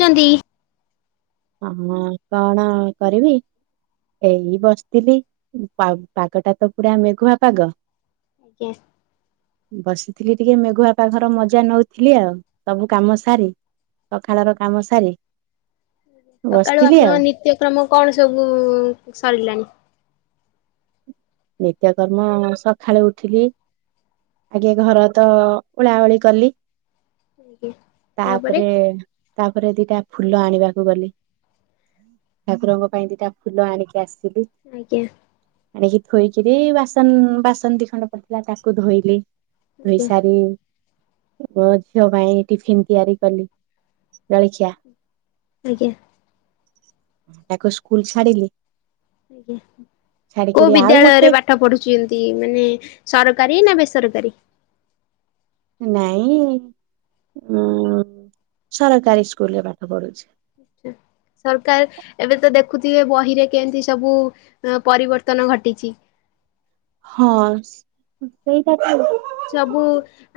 ଚନ୍ଦୀ। ହ ହଁ କଣ କରିବି? ଏଇ ବସିଥିଲି ପା ପାଗଟା ତ ପୁରା ମେଘୁଆ ପାଗ। ଆଜ୍ଞା। ବସିଥିଲି ଟିକେ ମେଘୁଆ ପାଗର ମଜା ନଉଥିଲି ଆଉ ସବୁ କାମ ସାରି ସକାଳର କାମ ସାରି ସକାଳୁ ବସିଥିଲି ଆଉ ଆପଣଙ୍କ ନିତ୍ୟକ୍ରମ କଣ ସବୁ ସରିଲାଣି? ନିତ୍ୟକର୍ମ ସକାଳୁ ଉଠିଲି ଆଗେ ଘର ତ ଉଳାଓଳି କଲି। ଆଜ୍ଞା ତାପରେ ତାପରେ ଦିଟା ଫୁଲ ଆଣିବାକୁ ଗଲି ଠାକୁରଙ୍କ ପାଇଁ ଦିଟା ଫୁଲ ଆଣିକି ଆସି ସିଲି ଆଜ୍ଞା ଆଣିକି। ଧୋଇକିରି ବାସନ ବାସନ ଦି ଖଣ୍ଡ ପଡିଥିଲା ତାକୁ ଧୋଇଲି। ଆଜ୍ଞା ଧୋଇସାରି ମୋ ଝିଅ ପାଇଁ ଟିଫିନ ତିଆରି କଲି ଜଳିଖିଆ ଆଜ୍ଞା। ତାକୁ ସ୍କୁଲ ଛାଡ଼ିଲି। ଆଜ୍ଞା କୋଉ ଆଉ ଗୋଟେ ବିଦ୍ୟାଳୟରେ ପାଠ ପଢୁଛନ୍ତି ମାନେ ସର କାରୀ ନା ବେସରକାରୀ? ନାଇଁ। ଉଁ ସରକାରୀ ସ୍କୁଲରେ ପାଠ ପଢୁଛି। ସରକାର ଏବେ ତ ଦେଖୁଥିବେ ବହିରେ କେମିତି ସବୁ ପରିବର୍ତ୍ତନ ଘଟିଛି। ହଁ ସେଇଟାକୁ ସବୁ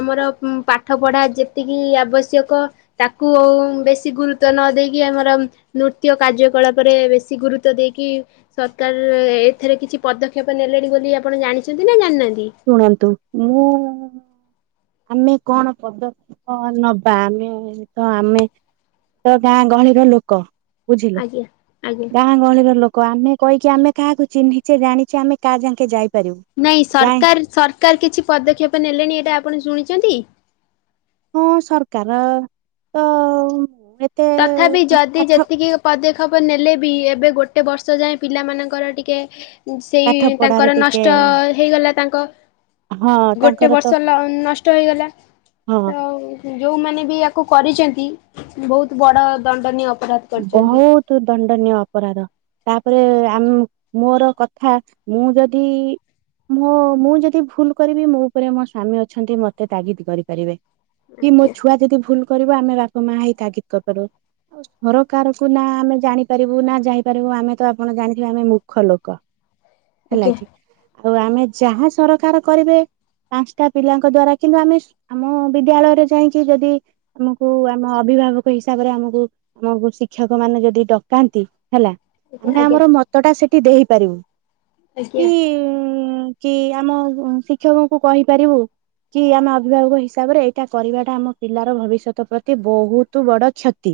ଆମର ପାଠ ପଢା ଯେତିକି ଆବଶ୍ୟକ ତାକୁ ଉ ବେଶୀ ଗୁରୁତ୍ୱ ନ ଦେଇକି ଆମର ନୃତ୍ୟ କାର୍ଯ୍ୟକଳାପରେ ବେଶୀ ଗୁରୁତ୍ୱ ଦେଇକି ଶ୍ କାର ଏଥିରେ କିଛି ପଦକ୍ଷେପ ନେଲେଣି ବୋଲି ଆପଣ ଜାଣିଛନ୍ତି ନା ଜାଣିନାହାନ୍ତି? ଶୁଣନ୍ତୁ ମୁଁ ଆମେ କଣ ପଦକ୍ଷେପ ନବା ଆମେ ତ ଆମେ ତ ଗାଁ ଗହଳିର ଲୋକ ବୁଝିଲୁ ଆଜ୍ଞା ଆଜ୍ଞା। ଗାଁ ଗହଳିର ଲୋ ଆମେ କହିକି ଆମେ କାହାକୁ ଚିହ୍ନିଛେ ଜାଣିଛେ କା ଯା କାଁ ଜଙ୍କେ ଯାଇ ନାଇଁ ସରକାର ସରକାର କିଛି ପଦକ୍ଷେପ ନେଲେଣି ଏଇଟା ଆପଣ ଶୁଣିଛନ୍ତି? ହଁ ସରକାର ତ ଏତେ ତଥାପି ଯଦି ପାଠ ଯେତିକି ପଦେ ଖେପ ନେଲେ ବି ଏବେ ଗୋଟେ ବର୍ଷ ଯାଏ । ପିଲାମାନଙ୍କର ଟିକେ ସେଇ ପାଠ ପଢାରେ ତାଙ୍କର ଟିକେ ନଷ୍ଟ ହେଇଗଲା ତାଙ୍କ ହଁ ଗୋଟେ ତାଙ୍କର ତ ବର୍ଷ ନଷ୍ଟ ହେଇଗଲା । ହଁ ତ ଯୋଉମାନେ ବି ଆକୁ କୁ କରିଛନ୍ତି ବହୁତ ବଡ଼ ଦଣ୍ଡନୀୟ ଅପ୍ ବହୁତ ଦଣ୍ଡନୀୟ ଅପରାଧ ତାପ ତାପରେ ଆମ ମୋର କଥା ମୁଁ ଯଦି ମୋ ମୁଁ ଯଦି ଭୁଲ କରିବି, ମୋ ଉପରେ ମୋ ସ୍ଵାମୀ ଅଛନ୍ତି ମତେ ତାଗିଦ କରିପାରିବେ। କି ମୋ ଆଜ୍ଞା ଛୁଆ ଯଦି ଭୁଲ କରିବ, ଆମେ ବାପା ମା ହେଇ ତାଗିଦ କରିପାରିବୁ। ଘରକାରକୁ ନା ଆମେ ଜାଣିପାରିବୁ ନା ଯାଇପାରିବୁ। ଆମେ ତ ଆପଣ ଜାଣିଥିବେ ଆମେ ମୂର୍ଖଲୋକ। ହେଲା ଆଜ୍ଞା। କି? ଆଉ ଆମେ ଯାହା ସରକାର କରିବେ ପାଞ୍ଚଟା ପିଲାଙ୍କ ଦ୍ଵାରା କିନ୍ତୁ ଆମେ ଆମ ବିଦ୍ୟାଳୟରେ ଯାଇକି ଯଦି ଆମକୁ ଆମ ଅ ଅଭିଭାବକ ହିସାବରେ ଆମକୁ ଆମକୁ ଶିକ୍ଷକ ମାନେ ଯଦି ଡକାନ୍ତି ହେଲା, ଆମେ ଆଜ୍ଞା ଆମର ମତଟା ସେ ଦେଇପାରିବୁ। ଆଜ୍ଞା। କି କି ଆମ ଶିକ୍ଷକଙ୍କୁ କହିପାରିବୁ। କି ଆମେ ଅଭିଭାବକ ହିସାବରେ, ଏଇଟା କରିବାଟା ଆମ ପିଲାର ଭବିଷ୍ୟତ ପ୍ରତି ବହୁତ ବଡ କ୍ଷତି।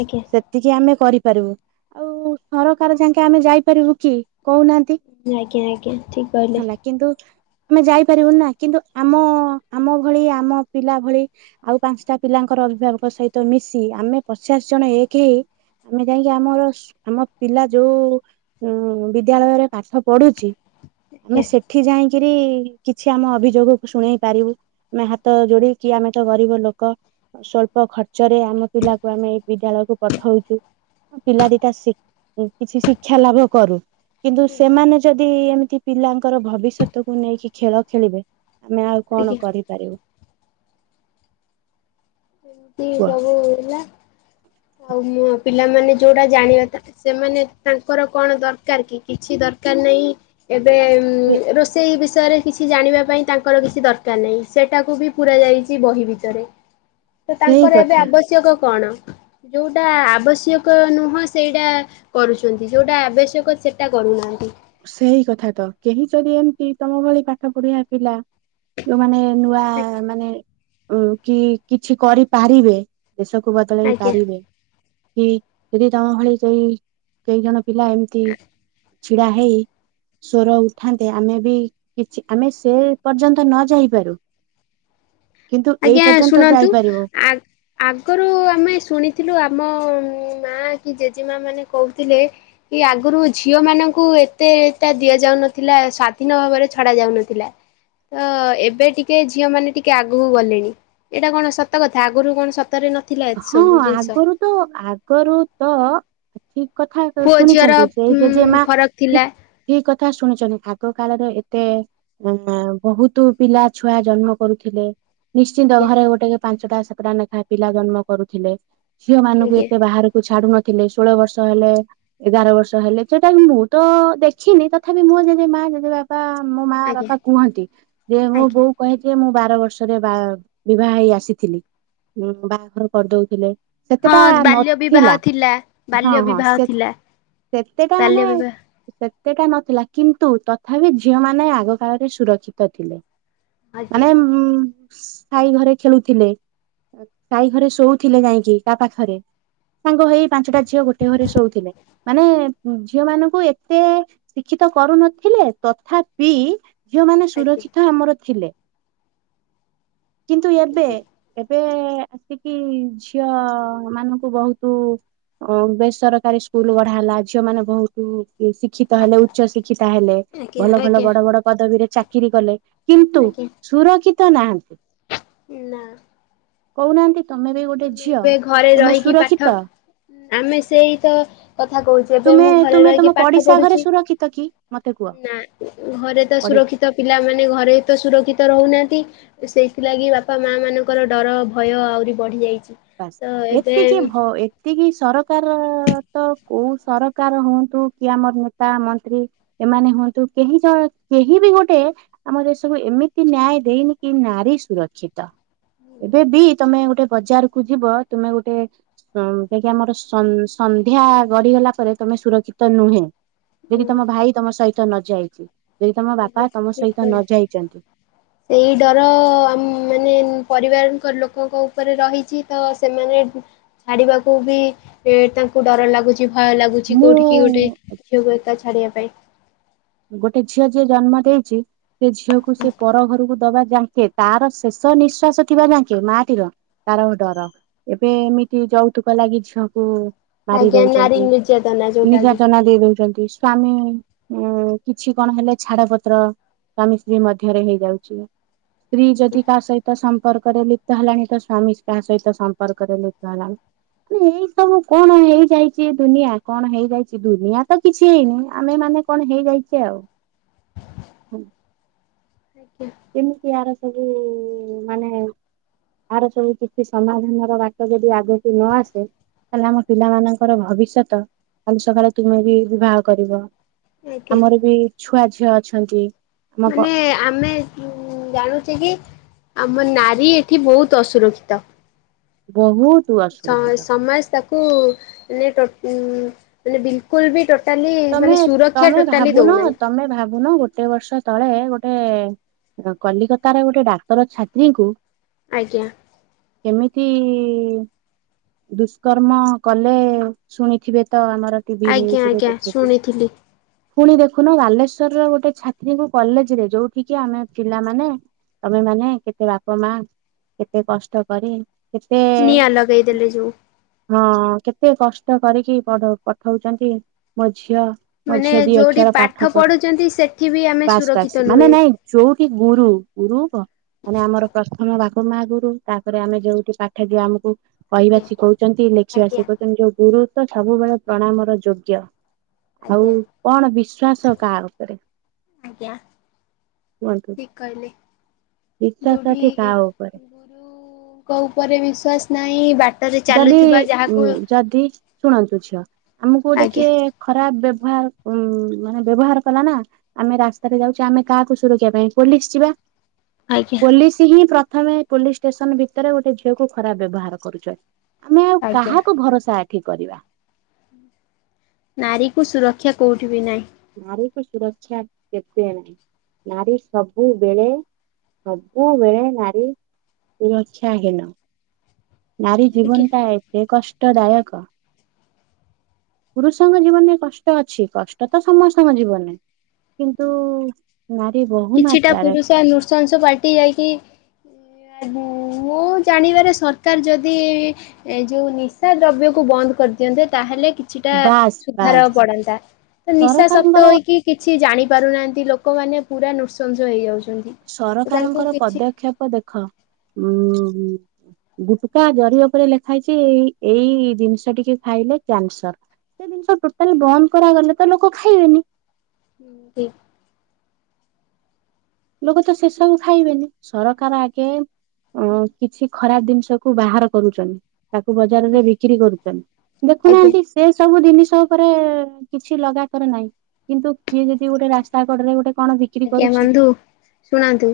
ଆଜ୍ଞା ସେତିକି ଆମେ କରି ପାରିବୁ ଆଉ ସରକାର ଯାକେ ଆମେ ଯାଇପାରିବୁ କି? କହୁନାହାନ୍ତି ଆଜ୍ଞା ଆଜ୍ଞା ଠିକ କହିଲେ। ହେଲା, କିନ୍ତୁ ଆମେ ଯାଇପାରିବୁନି ନା କିନ୍ତୁ ଆମ ଆମ ଭଳି ଆମ ପିଲା ଭଳି ଆଉ ପାଞ୍ଚଟା ପିଲାଙ୍କର ଅଭିଭାବକ ସହିତ ମିଶି ଆମେ ପଚାଶ ଜଣ ଏକ ହେଇ ଆମେ ଯାଇକି ଆମର ଆମ ପିଲା ଯୋଉ ବିଦ୍ୟାଳୟରେ ପାଠ ପଢୁଛି। ଆଜ୍ଞା ଆମେ ସେଠି ଯାଇକି ଯାଇକରି କିଛି ଆମ ଅଭିଯୋଗକୁ ଶୁଣେଇ ପାରିବୁ। ଆମେ ହାତ ଯୋଡିକି ଆମେ ତ ଗରିବ ଲୋକ । ସ୍ୱଳ୍ପ ଖର୍ଚ୍ଚରେ ଆମ ପିଲାକୁ ଆମେ ଏ ବିଦ୍ୟାଳୟକୁ ପଠଉଛୁ। ପିଲା ଦିଟା କିଛି ଶିକ୍ଷା ଲାଭ କରୁ। କିନ୍ତୁ ଆଜ୍ଞା। ସେମାନେ ଯଦି ଏମିତି ପିଲାଙ୍କର ଭବିଷ୍ୟତକୁ ନେଇକି ଖେଳ ଖେଳିବେ। ଆମେ ଆଉ କଣ କରିପାରିବୁ? ଏମିତି କୁହ? ସବୁ ହେଲା ଆଉ ମୁଁ ପିଲାମାନେ ଯୋଉଟା ଜାଣିବା ସେମାନେ ତାଙ୍କର କଣ ଦରକାର କି କିଛି ଦରକାର ନାହିଁ। ଏବେ ସେ ରୋଷେଇ ବି ବିଷୟରେ କିଛି ଜାଣିବା ପାଇଁ ତାଙ୍କର କିଛି ଦରକାର ନାହିଁ । ସେଟାକୁ ବି ପୁରା ଯାଇଛି ବହି ଭିତରେ। ତ ସେଇ ତାଙ୍କର ଏବେ କଥା ଆବଶ୍ୟକ କଣ? ଯୋଉଟା ଆବଶ୍ୟକ ନୁହଁ, ସେଇଟା କରୁଛନ୍ତି ଯୋଉଟା ଆବଶ୍ୟକ ସେଟା କରୁନାହାନ୍ତି। ସେଇ କଥା ତ କେହି ଯଦି ଏମିତି ତମ ଭଳି ପାଠ ପଢିଆ ପିଲା। ଯୋଉମାନେ ନୂଆ ମାନେ କି କିଛି କରିପାରିବେ। ଦେଶକୁ ବଦଳେଇ ଆଜ୍ଞା ପାରିବେ। କି ଯଦି ତମ ଭଳି ସେଇ କେଇ ଜଣ ପିଲା ଏମତି ଛିଡା ହେଇ ସ୍ୱର ଉଠାନ୍ତେ । ଆମେ ବି କିଛି ଆମେ ସେ ପର୍ଯ୍ୟନ୍ତ ନ ଯାଇପାରୁ। [inaudible] କିନ୍ତୁ ଏଇ ଆଜ୍ଞା ପର୍ଯ୍ୟନ୍ତ ଶୁଣନ୍ତୁ, ଯାଇପାରିବ ଆ ଆଗରୁ ଆମେ ଶୁଣିଥିଲୁ ଆମ ହଁ ବା। ମା କି ଜେଜେମା ମାନେ କହୁଥିଲେ, କି ଆଗରୁ ଝିଅ ମାନଙ୍କୁ ଏତେ ତା ଦିଆଯାଉନଥିଲା ସ୍ଵାଧୀନ ଭାବରେ ଛଡା ଯାଉନଥିଲା। ତ ଏବେ ଟିକେ ଝିଅ ମାନେ ଟିକେ ଆଗ ଆଗକୁ ଗଲେଣି, ଏଇଟା କଣ ସତ କଥା ଆଗରୁ କଣ ସତରେ ନ ହଁ ଆଗରୁ ତ ଆଗରୁ ତ ଠିକ କଥା କ ପୁଅ ଝିଅର ଶୁଣିଚନ୍ତି, ସେ ଉଁ ଜଜେ ମା ଫରକ ଠିକ ଥିଲା। ଠିକଥା କଥା ଶୁଣିଚନ୍ତି, ଆଗ କାଳରେ ଏତେ ଅ ବହୁତ ପିଲା ଛୁଆ ଜନ୍ମ କରୁଥିଲେ। ନିଶ୍ଚିନ୍ତ ଆଜ୍ଞା ଘରେ ଗୋଟେ ପାଞ୍ଚଟା ସାତଟା ଲେଖାଏ ପିଲା ଜନ୍ମ କରୁଥିଲେ। ଝିଅ ମାନଙ୍କୁ ଆଜ୍ଞା ଏତେ ବାହାରକୁ ଛାଡୁ ନଥିଲେ, ଷୋହଳ ବର୍ଷ ହେଲେ ଏଗାର ବର୍ଷ ହେଲେ ସେଟା ମୁଁ ତ ଦେଖିନି ତଥାପି ମୁଁ ଯଦି ମା ଯଦି ବାପା ମୋ ମା ଆଜ୍ଞା ବାପା କୁହନ୍ତି ଯେ ମୁଁ ଆଜ୍ଞା ବୋଉ କହିଛି ମୁଁ ବାର ବର୍ଷରେ ବା ବିବାହ ହେଇ ଆସିଥିଲି ବାହାଘର କରିଦଉଥିଲେ। ସେତେଟା ହଁ ବାଲ୍ୟ ବିବାହ ନଥିଲା ଥିଲା ହଁ ବାଲ୍ୟ ହଁ ବିବାହ ସେ ଥିଲା ସେତେଟା ମାନେ ବାଲ୍ୟ ବିବାହ ସେଟା ନଥିଲା କିନ୍ତୁ ତଥାପି ଝିଅମାନେ ଆଗ କାଳରେ ସୁରକ୍ଷିତ ଥିଲେ। ଆଜ୍ଞା ମାନେ ଉ ସାହି ଘରେ ଖେଳୁଥିଲେ ସାହି ଘରେ ଶୋଉଥିଲେ ଯାଇକି କା ପାଖରେ ସାଙ୍ଗ ହେଇ ପାଞ୍ଚଟା ଝିଅ ଗୋଟେ ଘରେ ଶୋଉଥିଲେ। ମାନେ ଝିଅ ମାନଙ୍କୁ ଏତେ ଶିକ୍ଷିତ କରୁନଥିଲେ, ତଥାପି ଝିଅମାନେେ ଆଜ୍ଞା ଆଜ୍ଞା ସୁରକ୍ଷିତ ଆମର ଥିଲେ। କିନ୍ତୁ ଏବେ ଏବେ କି ଝିଅ ମାନଙ୍କୁ ବହୁତ ଅ ବେସରକାରୀ ସ୍କୁଲ ବଢା ହେଲା ଝିଅ ମାନେ ବହୁତ ଶିକ୍ଷିତ ହେଲେ, ଉଚ୍ଚ ଶିକ୍ଷିତ ହେଲେ, ଆଜ୍ଞା ଭଲ ଭଲ ଆଜ୍ଞା ବଡ ବଡ ପଦବୀରେ ଚାକିରରି କଲେ। କିନ୍ତୁ ଆଜ୍ଞା ସୁରକ୍ଷିତ ନାହାନ୍ତି। ନା । କହୁନାହାନ୍ତି? ତମେ ବି ଗୋଟେ ଆମେ ଝିଅ ଏବେ ଘରେ ତମେ ରହିକି ପାଠ ସୁରକ୍ଷିତ ଆମେ ସେଇ ତ କଥା କହୁଚୁ, ଜେମ୍ ଏବେ ତୁମେ ମୁଁ ଘରେ ତୁମେ ରହିକି ତମ ପାଠ ପଡିଶା ଘରେ ପଢୁଚି। ସୁରକ୍ଷିତ କି ମତେ କୁହ ନା ଘରେ ତ ପଡି ସୁରକ୍ଷିତ ପିଲାମାନେ ଘରେ ତ ସୁରକ୍ଷିତ ରହୁନା ଆନ୍ତି, ସେଇଥିଲାଗି ବାପା ମା ମାନଙ୍କର ଡର ଭୟ ଆହୁରି ବଢି ଯାଇଚି। ବାସ୍ ଏତିକି ହ ଏତିକି ସରକାର କୋଉ ସରକାର ହୁଅନ୍ତୁ କି ଆମର ନେତା ମନ୍ତ୍ରୀ ଏମାନେ ହୁଅନ୍ତୁ କେହି ଜଣ କେହି ବି ଗୋଟେ ଆମ ଦେଶକୁ ଏମିତି ନ୍ୟାୟ ଦେଇନି କି ନାରୀ ସୁରକ୍ଷିତ। ଏବେ ବି ତମେ ଗୋଟେ ବଜାର କୁ ଯିବ ତୁମେ ଗୋଟେ [unintelligible] ମର ସନ୍ଧ୍ୟା ଗଢିଗଲା ପରେ ତମେ ସୁରକ୍ଷିତ ତ ନୁହେଁ ଯଦି ତମ ଭାଇ ତମ ସହିତ ନ ଯାଇଚି। ଠିକଛି ଠିକ୍ କହିଲେ, ସେଇ ଡର ଆ ମାନେ ପରିବାରଙ୍କ ଲୋକଙ୍କ ଉପରେ ରହିଚି ତ ସେମାନେ ଛାଡିବାକୁ ବି ଏ ତାଙ୍କୁ ଡର ଲାଗୁଚି। ଛି ଭୟ ଲାଗୁଚି, ମୁଁ କୋଉଠିିକ କି ଗୋଟେ ଝିଅକୁ ଏକା ଛାଡିବା ପାଇଁ। ଗୋଟେ ଝିଅ ଯିଏ ଜନ୍ମ ଦେଇଚି, ସେ ଝିଅକୁ ସେ ପର ଘରକୁ ଦବା ଯାେ ତାର ଶେଷ ନିଶ୍ୱାସ ଥିବା ଯାଙ୍କେ ମାଟିର ତାର ଡର ଏବେ ଏମିତି ଯୌତୁକ ଲାଗି ଝିଅକୁ ମାରି ଆଜ୍ଞା ନାରୀ ଦଉଚନ୍ତି, ନିର୍ଯାତନା ଯୋଉଟା କି ନିର୍ଯାତନା ଦେଇ ଦଉଚନ୍ତି। ସ୍ୱାମୀ ଉଁ କିଛି କଣ ହେଲେ ଛାଡ ପତ୍ର ସ୍ୱାମୀ ସ୍ତ୍ରୀ ମଧ୍ୟରେ ହେଇଯାଉଚି। ସ୍ତ୍ରୀ ଯଦି କାହା ସହିତ ସମ୍ପର୍କରେ ଲୁପ୍ତ ହେଲାଣି ତ ସ୍ଵାମୀ କାହା ସହିତ ସମ୍ପର୍କରେ ଲୁପ୍ତ ହେଲାଣି। ମାନେ ଏଇ ସବୁ କଣ ହେଇଯାଇଚି ଦୁନିଆ କଣ ହେଇଯାଇଚି ଦୁନିଆ ତ କିଛି ହେଇନି ଆମେ ମାନେ ମାନେ କଣ ହେଇଯାଇଚି ଆଉ। ଆଞା। ୟାର ସବୁ ମାନେ। ତାର ସବୁ କିଛି ସମାଧାନର ବାଟ ଯଦି ଆଗକୁ ନ ଆସେ। ତାହଲେ ଆମ ପିଲା ମାନଙ୍କର ଭବିଷ୍ୟତ କାଲି ସକାଳେ ତୁମେ ବି ବିବାହ କରିବ। ଆଜ୍ଞା ଆମର ବି ଛୁଆ ଝିଅ ଅଛନ୍ତି। ଆମ ପ ମାନେ ଆମେ। ଉଁ ଜାଣୁଛେ କି ଆମ ନାରୀ ଏଠି ବହୁତ ଅସୁରକ୍ଷିତ। ବହୁତ ଅସୁରକ୍ଷିତ ସମାଜ ତାକୁ ମାନେ ଉ ମାନେ ବିଲକୁଲ ବି ଟୋଟା ତମେ ତମେ ଭାବୁନ ତମେ ଭାବୁନ ଗୋଟେ ବର୍ଷ ତଳେ ଗୋଟେ କଲିକତାର ଗୋଟେ ଡାକ୍ଟର ଛାତ୍ରୀଙ୍କୁ ଆଜ୍ଞା ଠି ଦୁସ୍କରମ କଲେ ଶୁଣିଥିବେ ତ ଆମର ଟିଭି ପିଲି ପୁଣି ଦେଖୁନ ବାଲେଶ୍ଵର ର ଗୋଟେ ଛାତ୍ରୀଙ୍କ କଲେଜ୍ ରେ ଯୋଉଠି କି ଆମେ ପିଲାମାନେ ତମେ ମାନେ କେତେ ବାପା ମା କେତେ କେତେ ନିଆଁ ଲଗେଇଦେଲେ ଯୋଉ ହଁ କେତେ କଷ୍ଟ କରିକି ପଢଉ ପଠଉଛନ୍ତି । ଝିଅ ମୋ ମାନେ ଝିଅ ଦି ଯୋଉଠି ଅକ୍ଷର ପାଠ ପଢ଼ୁ ପଢୁଛନ୍ତି ସେଠି ବି ଆମେ ବାସ୍ ବାସ୍ ସୁରକ୍ଷିତ ମାନେ ନୁହେଁ। ନାଇଁ ଯୋଉଠି ଗୁରୁ ଗୁରୁବ ମାନେ ଆମର ପ୍ରସ୍ଥମ ରାଧା କହିବା ଆଜ୍ଞା ଶିଖଉଛନ୍ତି, ବୁଝିବା ଆଜ୍ଞା ଶିଖଉଛନ୍ତି ଗୁରୁ ତମେ ସବୁବେଳେ ପ୍ରଣାମ ର ଯୋଗ୍ୟ । ଆଉ ଆଜ୍ଞା କ ଆଜ୍ଞା ଠିକ କହିଲେ ବିଶ୍ଵାସ ଏଠି ଯୋଉଠି କାହା ଉପରେ ଗୁରୁ ଯଦି ଉ ଯଦି ଶୁଣନ୍ତୁ ଝିଅ ଆମକୁ ଯଦି ଆଜ୍ଞା କିଏ ଖରାପ୍ ବ୍ୟବ ମାନେ ବ୍ୟବହାର କଲା ନା ଆମେ ରାସ୍ତାରେ ଯାଉଚେ ଆମେ କୀହାକୁ ସୁରକ୍ଷା ପାଇଁ ପୋଲିସ୍ ଯିବା ଆଜ୍ଞା ପୋଲିସ୍ ହିଁ ପ୍ରଥମେ ପୋଲିସ୍ ଷ୍ଟେସନ ଭିତରେ ଗୋଟେ ଝିଅକୁ ଖରାପ୍ ବ୍ଯବହାର କରୁଚନ୍ତି। ଆମେ ଆଉ ଆଜ୍ଞା କାହାକୁ ଭରସା ଏଠି କରିବା । ନାରୀ କୁ ସୁରକ୍ଷା କୋଉଠି ବି ନାହିଁ । ନାରୀକୁ ସୁରକ୍ଷା କେବେ ନାହିଁ ନାରୀ ସବୁବେଳେ ସବୁବେଳେ ନାରୀ ସୁରକ୍ଷା ହୀନ । ନାରୀ ଜୀବନ ଆଜ୍ଞା। ଟା ଏତେ କଷ୍ଟ ଦାୟକ । ପୁରୁଷଙ୍କ ଜୀବନରେ କଷ୍ଟ ଅଛି । କଷ୍ଟ ତ ସମସ୍ତ ଜୀବନରେ କିନ୍ତୁ ନାରୀ ବହୁ କିଛିଟା ମାତ୍ରାରେ ପୁରୁଷ ନୃଶଂସ ପାଲ୍ ଟି ଯାଇକି ଏ ମୁଁ ଦିଅନ୍ତେ ତାହେଲେ କିଛିଟା ବାସ୍ ସୁଧାର ବାସ୍ ବଢ଼ନ୍ତା । ନିଶା ଶକ୍ତ ସରକାରଙ୍କର ହେଇକି କିଛି କିଛି ଜାଣି ପାରୁନାହାନ୍ତି ଲୋକମାନେ ପୁରା ନୃସଂସ ହେଇଯାଉଛନ୍ତି । ସରକାରଙ୍କର ପଦକ୍ଷେପ ଦେଖ ଉଁ ଉଁ ଗୁଟୁକା ଜରି ଉପରେ ଲେଖା ଯାଇଛି ଏଇ ଏଇ ଜିନିଷ ଟିକି ଖା ସେ ଜିନିଷ ଟୋଟାଲି ବନ୍ଦ୍ କରା ହବନି ତମେ କଣ ଖାଇବନି । ହୁଁ ଲୋକ ତ ସେ ସବୁ ଖାଇବେନି । ସରକାର ଆଗେ ଅ କିଛି ଖରାପ ଜିନିଷ କୁ ବାହାର କରୁଛନ୍ତି । ତାକୁ ଆଜ୍ଞା ବଜାରରେ ବିକ୍ରି କରୁଛନ୍ତି ଆଜ୍ଞା। ଦେଖୁନାହାନ୍ତି ସେ ସବୁ ଜିନିଷ ଉପରେ କିଛି ଲଗାକର ନାହିଁ । କିନ୍ତୁ କିଏ ଯଦି ଗୋଟେ ରାସ୍ତା କଡରେ ଗୋଟେ କଣ ବିକ୍ରି ଆଜ୍ଞା କରୁଛି? ବନ୍ଧୁ ଶୁଣନ୍ତୁ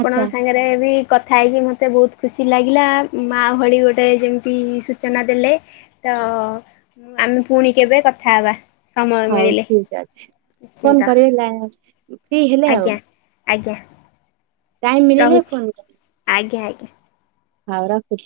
ଆଚ୍ଛା ସାଙ୍ଗରେ ବି କଥା ହେଇକି ମତେ ବହୁତ ଖୁସି ଲାଗିଲା ମା ଭଳି ଗୋଟେ ଯେମିତି ସୂଚନା ଦେଲେ ତ ଆମେ ପୁଣି କେବେ କଥା ହେବା ସମୟ ହଉ ମିଳିଲେ ଠିକ ଅଛି। ଫୋନ ନିଶ୍ଚିନ୍ତ କରିବେ ଲା ଫ୍ରି ହେଲେ ଆଉ ଆଜ୍ଞା ଆଜ୍ଞା ଟାଇମ ମିଳିଲେ ରହୁଛି ଫୋନ ଆଜ୍ଞା ଆଜ୍ଞା କରିବେ ହଉ ରଖୁଛି।